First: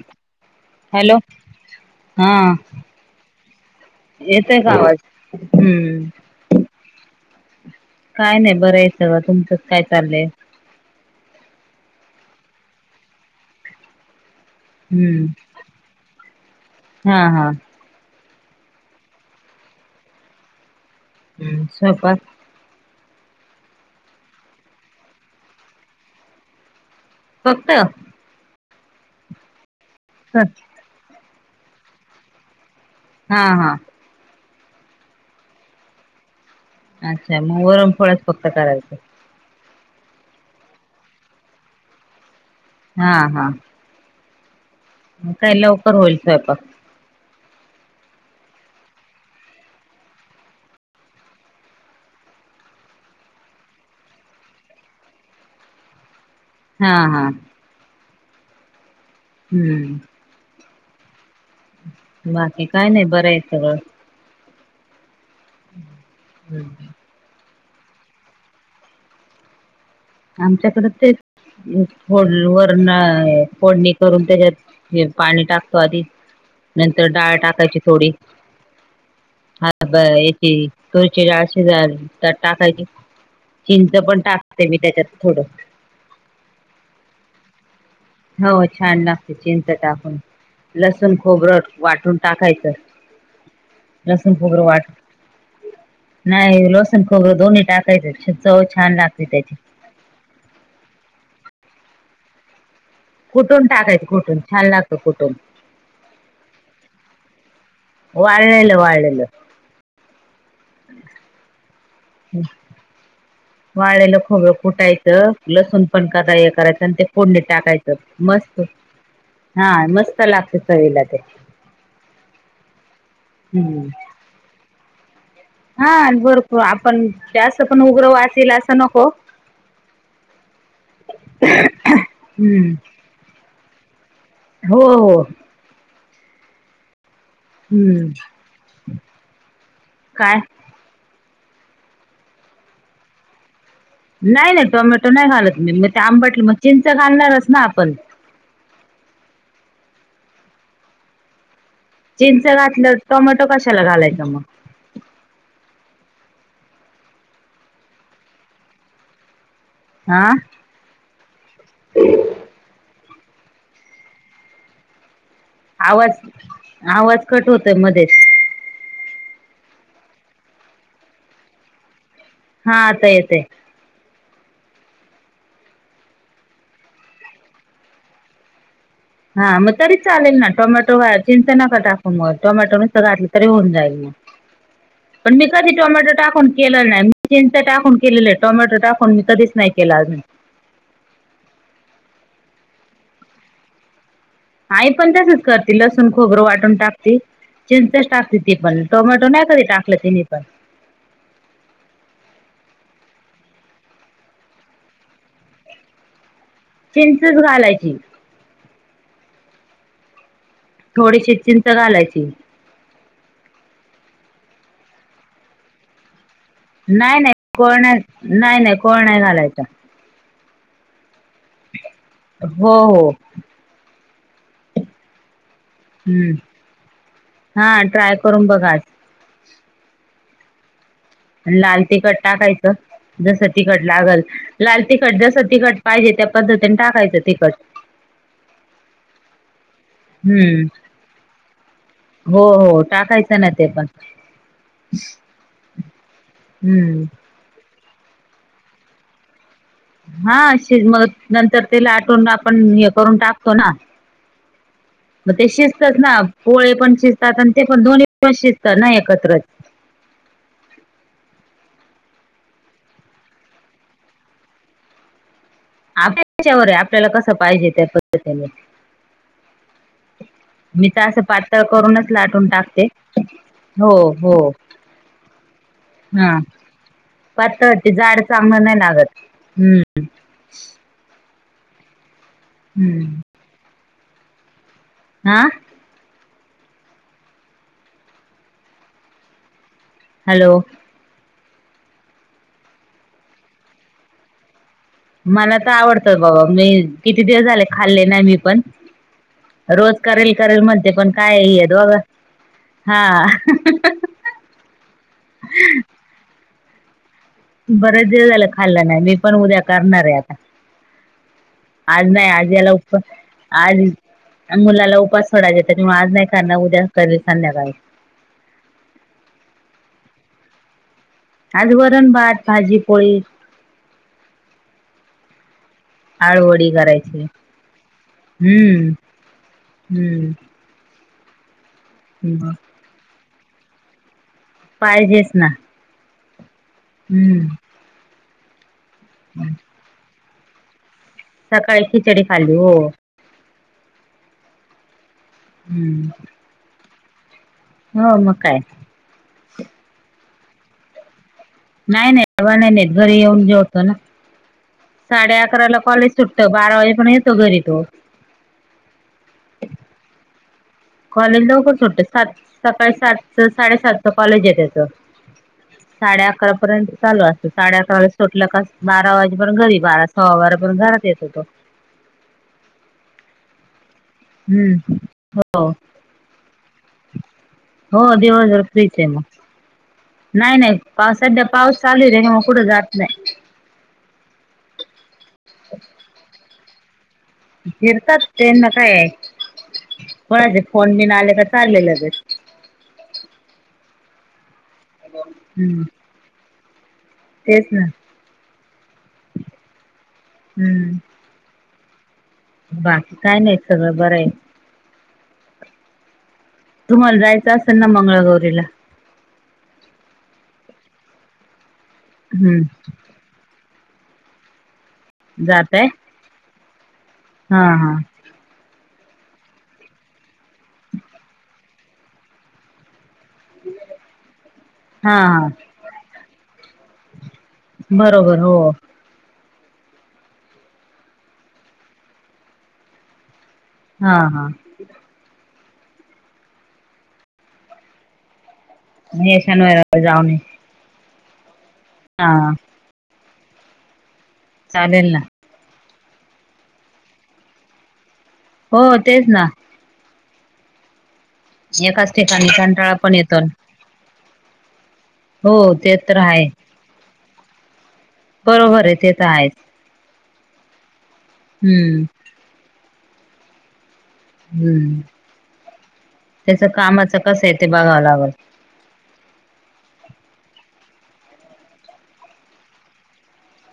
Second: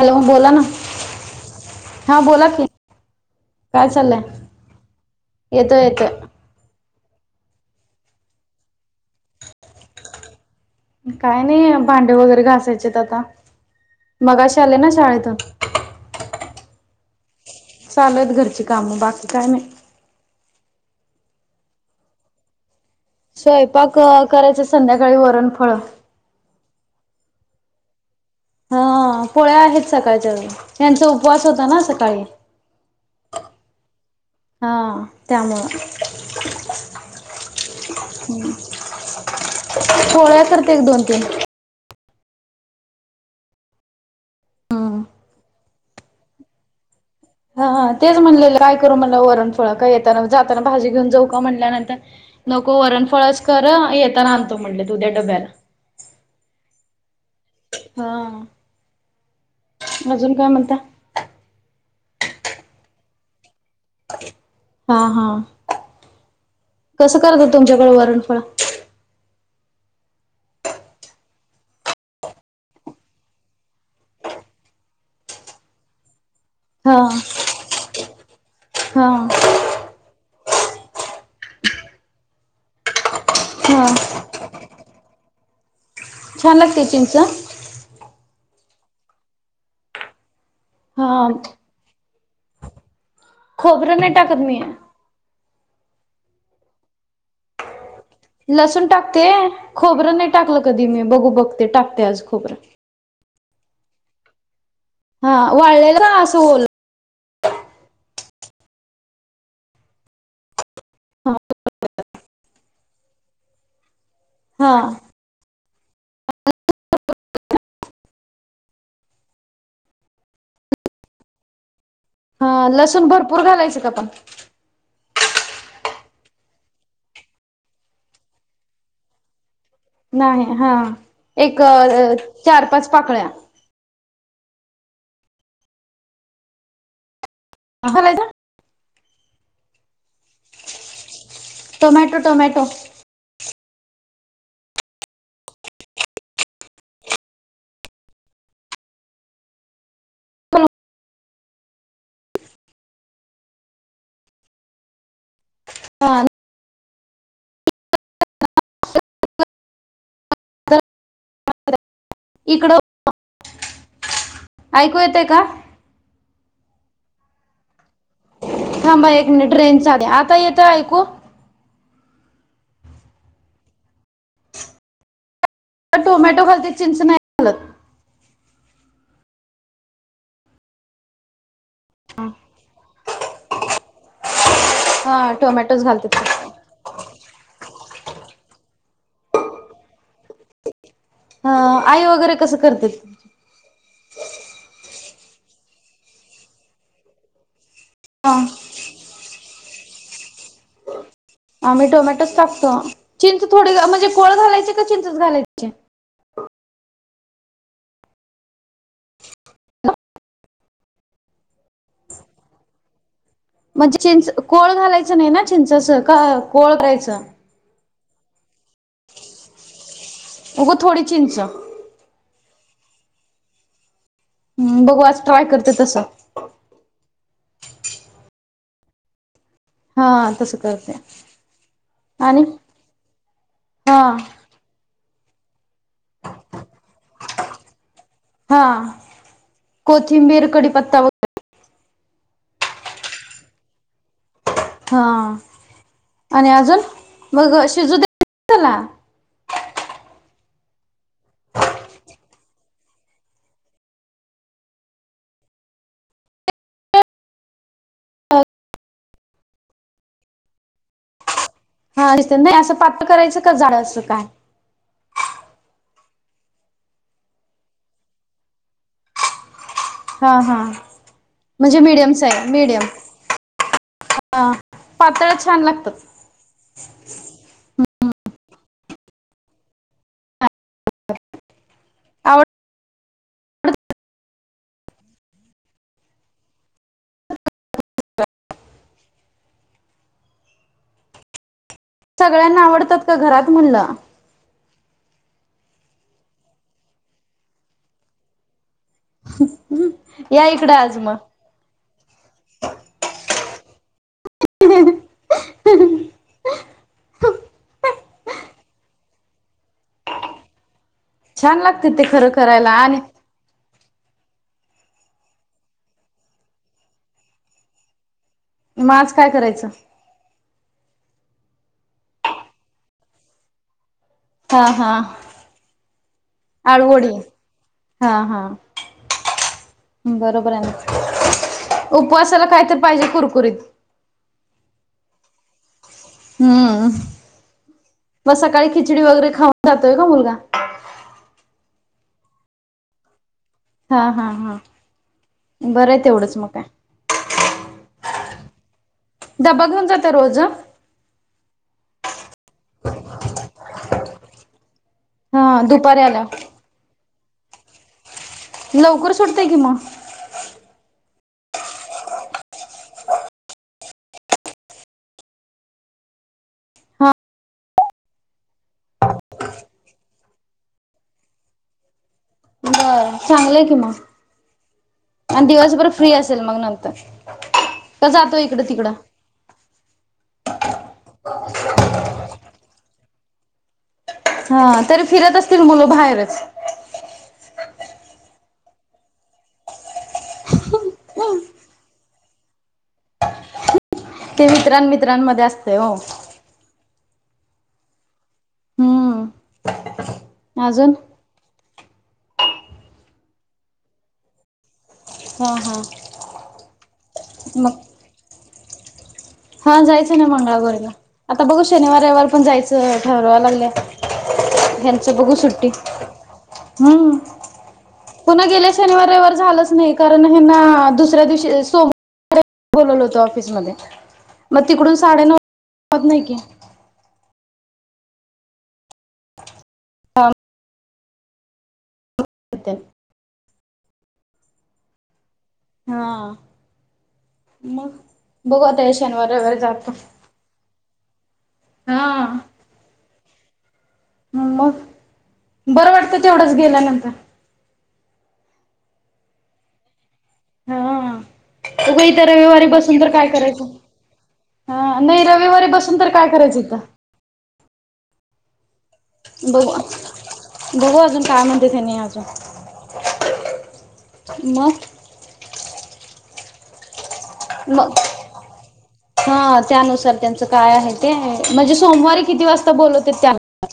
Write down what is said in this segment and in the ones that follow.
Hello बोला ना, hello हा बोला की. काय येतोय का आवाज चाललंय येतो हम्म येतो. काय नाही बरं आहे सगळं, तुमचंच काय चाललंय? काय नाही भांडे वगैरे घासायचेत आता मगाशी आले ना हम्म शाळेतून. हा हा. चालुहायत घरची कामं बाकी काय नाही. हम्म स्वयंपाक. स्वयंपाक करायचा संध्याकाळी वरणफळ. फक्त हा पोळ्या आहेत सकाळच्या त्यांचा उपवास होता ना सकाळी. हा हा. हा त्यामुळं. मग वरण फळ फक्त करायचं. पोळ्या करते एक दोन तीन‌. हा हा. हम्म मग काय लवकर होईल स्वयपाक. हा तेच म्हणलेलं काय करू म्हणला वरणफळं का येताना जाताना भाजी घेऊन जाऊ का म्हणल्यानंतर नको वरणफळच कर येेताना आनतो म्हटले त उद्या डब्याला. हा हा. हं. हम्म. अजून काय म्हणता? बाकी काय नाही, बरंय सगळं. हा हा. हम्म. कसं करतात तुमच्याकडं वरणफळं? आमच्याकडं तेच फोड वरणं फोडणी करून त्याच्यात, हे पाणी टाकतो आधी हा नंतर डाळ टाकायची थोडी हा. हा ब याची तुरीची डाळ शीजाय झ त्यात टाकायची. हा चिंच पण टाकते मी त्याच्यात थोडं. छान लागते चिंच? हो छान लागते चिंच टाकून, लसूण हा खोबरं वाटून टाकायचं. खोबरं नाही लसण टाकत मी खोबरं वाट, नाही लसण खोबरं दोन्ही टाकायचं. अशी चव लसूण छान लागते टाकते त्याची. खोबरं नाही टाकलं कधी मी, बघू बघते टाकते आज खोबरं. कुठून टाकायचं कुठून छान लागतं कुठून. वाळलेल़ का असं ओलं वाळेलेलं वाळलेलं. हां चालतंय. वाळे ल खोबं हा कुठा यचं [unintelligible] लसूण पण कदा हे करायचं, आणि ते फोडणीत टाकायचं मस्त हा मस्त लागतय चवीला ते हा लसूण भरपूर घालायचं हम्म. का पण हा भरपूर, आपण जास्त पण उग्र वास ईल असं नको. नाही हा, एक चार हम्म पाच पाकळ्या हो हो. हम्म घालायचा काय. Tomato tomato. नाही नाही टोमॅटो नाही घालत मी, मग ते आंबट हुईलं मग चिंच घालणारच ना आपण चिंच घातलं, टोमॅटो कशाला घालायचं मग. हा. आऽ नंतर इकडं, ऐकू येतय का? आवाज, आवाज कट होतोय मध्येच थांबा एक मिनिट रेंज चाले, आता येतय ऐकू हा आता येतय. टोमॅटो घालतोय चिंच नाही. घालत हा, म तरी चालेल ना टोमॅटो घाल चिंच नका टाकू मग, टोमॅटो नुसत घातलं तरी होऊन जाईल. हा पण मी कधी टोमॅटोच घालते टोमॅटो टाकून केलं नाही, मी चिंच टाकून केलेलं आहे, टोमॅटो टाकून मी कधीच नाही केलं अजून. हं, आई वगैरे कसं करत्यात? आई पण तसच करते लसूण खोबरं वाटून टाकते, चिंचच हा टाकते ती पण. टोमॅटो नाही कधी टाकलं तिनी पण, आम्ही टोमॅटोच टाकतो चिंच थोडी म्हणजे कोळ घालायचे का चिंच घालायची. चिंचच घालायची? थोडीशी चिंच घालायची. म्हणजे चिंच कोळ घालायचं नाही. ना चिंचाच का कोळ नाही करायचं नाही कोळ नाही नाही नाही कोळ नाही घालायचा. उगं थोडी चिंच, हो हो... बघू आज ट्राय करते तसं, हम्म हा ट्राय करून बघा. आज हा... तसं करते लाल तिखट आणि टाकायचं जस तिखट हा लागल. लाल तिखट जसं तिखट पाहिजे त्या पद्धतीने टाकायचं तिखट, हा,.. कोथिंबीर हम्म कडीपत्ता व हो हो टाकायचं नाही ते पण, हा आणि अजून हम्म मग शिजूद्यायचत्याला, हा शिज मग नंतर ते लाटुन आपण हे करून टाकतो ना. मग ते शिजतच ना पोळे पण शिजतात आणि ते पण दोन्ही पण शिजत ना एकत्र, हा नाही असं पातळ करायचं का जाड असं काय. हा ते आमच्यावर आहे आपल्याला कसं पाहिजे त्या पद्धतीने, हा हा मी तर असं पातळ म्हणजे करूनच मीडियम लाटून साईज मीडियम टाकते,.. हो. हो पातळच छान लागतात? हा.. पातळ ते जाड चांगलं नाही लागत हू, आवड हू! ! हा, हॅलो,.. सगळ्यांना आवडतात का घरात म्हणलं. मला तर आवडतं बाबा मी किती दिवस झाले खाल्ले नाही मी पण, रोज करेल, या करेल इकडं म्हणते आज पण मग कायहे दोग हा,... बरेच दिवस झालं खाल्लं नाही मी पण उद्या करणार आहे. आता छान लागते ते आज खरं नाही आज याला करायला आणि उपवास... आज मुलाला उपास सोडायचाय, त्याच्यामुळे आज नाही करणार उद्याच करेन संध्याकाळी. मग आज काय करायचं. काय तर वरण भात भाजी पोळी हा हा.. आळूवडी आलूवडी, करायची हा हा.. हम्म हम्म बरोबर आहे ना! उपवासाला कायतरी पाहिजे कुरकुरीत. पाहिजेच ना? हू.. हम्म.. मग सकाळी खिचडी वगैरे खाऊन जातोय का, मुलगा सकाळी खिचडी खाली हो. हा हा हा, बरं आहे हम्म तेवढंच मग काय हो, मग काय? डब्बा घेऊन जाता रोज? नाही नाही डब्बा नाही न्हेत घरी येऊन जेवतो ना, साडे हा अकराला दुपारी कॉलेज आल्यावर सुटत बारा वाजे पर्यत येतो घरी तो. लवकर सुटतय की म. कॉलेज लवकर सुटत सात सकाळी सातच साडेसातच कॉलेज आहे तेच साडे आकरा पर्यंत बर चालू असत साडे आकराला सुटल का बारा वाजेपर्यत घरी बारा सव्वा बारापर्यत घरात येतो तो. बरं चांगल आहे कि म. हुं, आण दिवसभर फ्री असेल मंग नंतर? हो का जातो दिवसभर इकडं फ्री तिकडं च आहे म. नाही नाही पावसात ड पाऊस चालू आहे तेनी म कुठं जात नाही. हा तरी फिरत असतील मुलं बाहेरच? फिरतात त्यांना काय, कोणाचे फोन बिन आले का चालले लगेच. ते मित्रां मित्रांमध्ये आसतय हम्म ओ. तेच ना, हम्म अजून हुं, बाकी काय नाही, सगळं बरं आहे. हा हा, तुम्हाला जायचं आसन मग ना मंगळागौरीला? हा जायचं ना मंगळागौरीला, आता बघू शनिवार, रविवार, पण हम्म जायचं ठरवाय लागले ह्यांच बघू सुट्टी जातय हुं, हा हा, पुन्हा गेल्या शनिवार रवीवार झालंच नाही, कारण ह्यांना दुसऱ्या दिवशी सोम बोलवल होत ऑफिसमध्ये, म तिकडून हा साडेनऊ हा [unintelligible] जमत नाही की, बरोबर हो. काम [unintelligible] तेन हा हा, हा, मग बघु आता ह्या शनिवार हे रविवारी जातो. शनिवार हा हां, मग चालेल ना बरं वाटतं तेवढंच गेल्यानंतर. हो तेच ना, हा उग एकाच इथं ठिकाणी रविवारी कंटाळा बसून तर पण काय येतो ना. करायचं. ह नाही हो रविवारी ते बसून तर काय आहे करायचं इथ. बरोबर आहे, ते तर आहेच ब बघू आजून काय म्हणत्यात ह्यानी हम्म आजून हुं तेच कामाच कस आहे ते मग बघावं लागल. हा त्यानुसार त्यांचं काय आहे ते म्हणजे सोमवारी किती वाजता बोलवत्यात त्या [unintelligible]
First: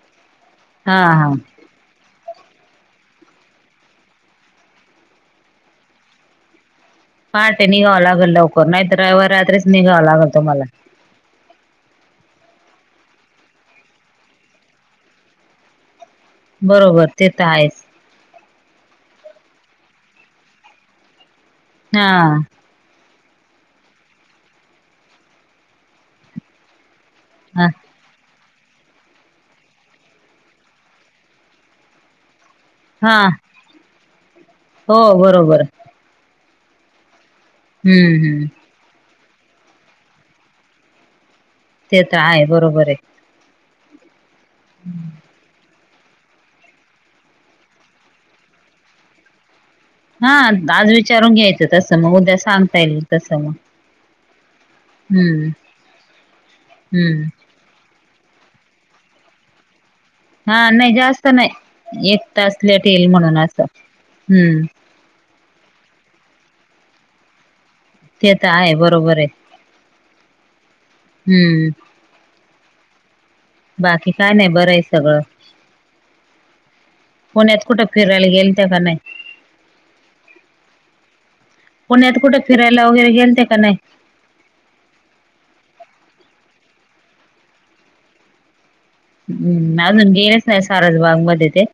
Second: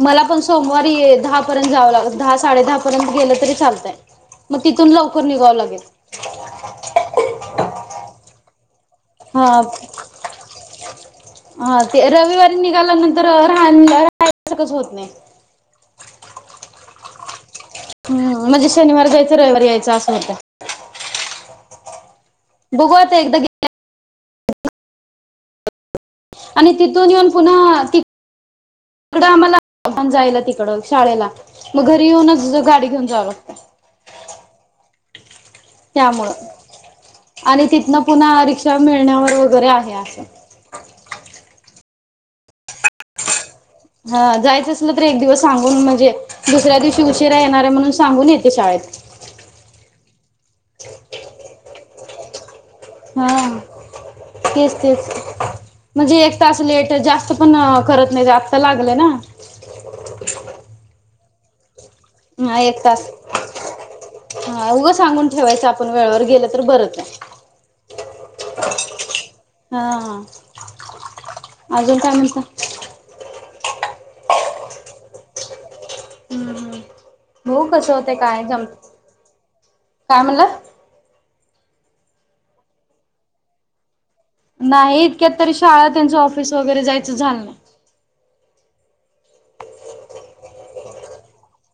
मला पण सोमवारी हा हा दहा प पर्यंत जावं लागलं दहा साडे दहापर्यंत गेलं तरी चालतंय, म तिथून लवकर निघावं लागेल. पहाटे निघावं लागल लवकर नाही तर रविवार हा रात्रीच निघावं लागल तुम्हाला. हा ते रविवारी निघाल्यानंतर राह [unintelligible] कसं होत नाही बरोबर, ते त आहेच. ह म्हणजे शनिवार जायचं, रविवारी यायचं असं होत. ज्ञा बघू आता एकदा कि आणि तिथून येऊन हा पुन्हा ती तिकडं आम्हांला जायला तिकडं शाळेला मग घरी येऊनच गाडी घेऊन हा, जावं लागतं हो बरोबर. त्यामुळं आणि तिथनं हम्म पुन्हा हम्म रिक्षा मिळण्यावर वगैरे आहे असं. ते तर आहे बरोबर आहे. हा जायचं असलं तर एक दिवस सांगून म्हणजे, दुसऱ्या दिवशी उशिरा येणार आहे म्हणून सांगून येते शाळेत. हा आज विचारून घ्यायचं तसं मग उद्या सांग हां तेच- तेच हम्म म्हणजे एक तास लेट हम्म जास्त पण करत नाहीत आत्ता लागलं ना. हा नाही जास्त नाही, एक तास हा एक लेट येईल म्हणून असं हूं.. उग सांगून ठेवायचं आपण वेळेवर गेलं तर बरंच. ते तर आहे बरोबर आहे. हा हम्म अजून काय म्हणता? बाकी काय नाही, बरं आहे सगळं. हम्म पुण्यात बघू कुठं कसं होते फिरायला काय जम गेलत्या का नाही? काय म्हणला पुण्यात कुठं फिरायला वगैरे गेलत्या का नाही.? नाही इतक्यात तरी शाळा, त्यांचं ऑफिस वगैरे जायचं झालं नाही. हुं.. अजून गेलेच नाही सारज बागमध्ये तेन?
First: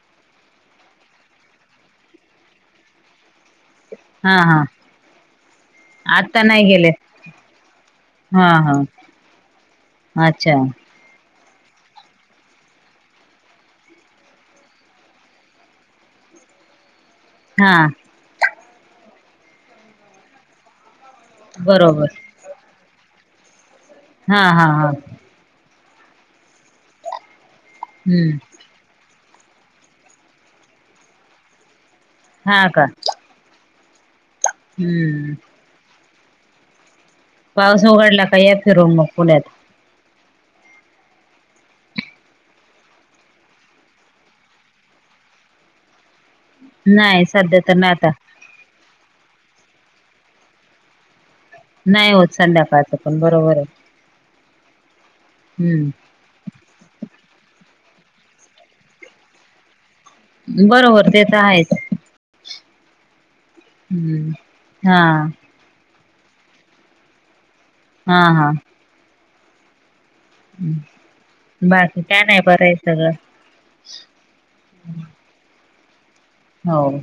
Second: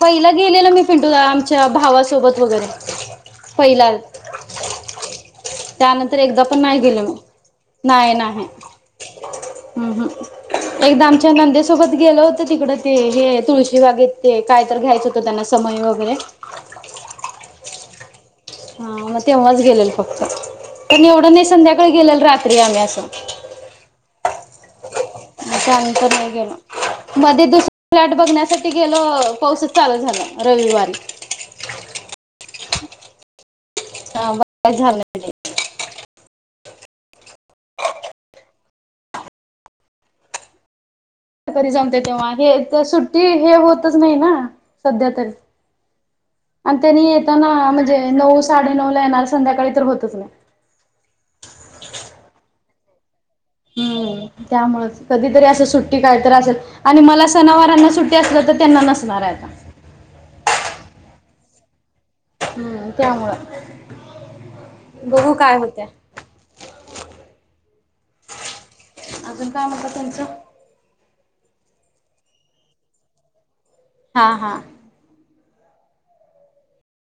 पहिला गेलेलं मी पिंटू दा आमच्या भावासोबत वगैरे. पहिला हा, हा. त्यानंतर आता एकदा पण नाही गेले गेलो मी, नाही -नाही. हा हा ह. ह.. अच्छा एकदा आमच्या नंदे सोबत गेलं होतो तिकडं ते हे, तुळशीबागेत ते कायतर घ्यायचं होतं त्यांना समई वगैरे. हां... हा मग तेव्हाचं गेलेल फक्त, पण एवढं नाही संध्याकाळी बरोबर गेलेलं रात्री आम्ही असं. ह, हां, हां... त्यानंतर नाही गेलो, मध्ये दुसर फ्लॅट हम्म बघण्यासाठी ते गेलो पाऊसच चालू झालं रविवारी. हा, का. हां बघ काय झालं नाही म्हणजे. हम्म पाऊस उघडला का, या फिरून मग पुण्यात. आता कधी जमतंय तेव्हा हे सुट्टी हे होतच नाही ना, सध्या तरी. आणि तेनी नाही येताना सध्या तर नाही म्हणजे आता नऊ -साडे नऊला येणार संध्याकाळी तर होतच नाही. नाही होत संध्याकाळचं पण बरोबर आहे. हं.. त्यामुळेच कधीतरी असं सुट्टी हम्म कायतर असेल आणि मला सणावारांना सुट्टी असलं, तर त्यांना नसणार आहे आता. बरोबर ते तर आहेच. हम्म त्यामुळं हुं.. हा.. बघू काय होतयं. हा, हा. अजून काय म्हणता तुमचं? बाकी काय नाई, बरंय सगळं. हा हा हो.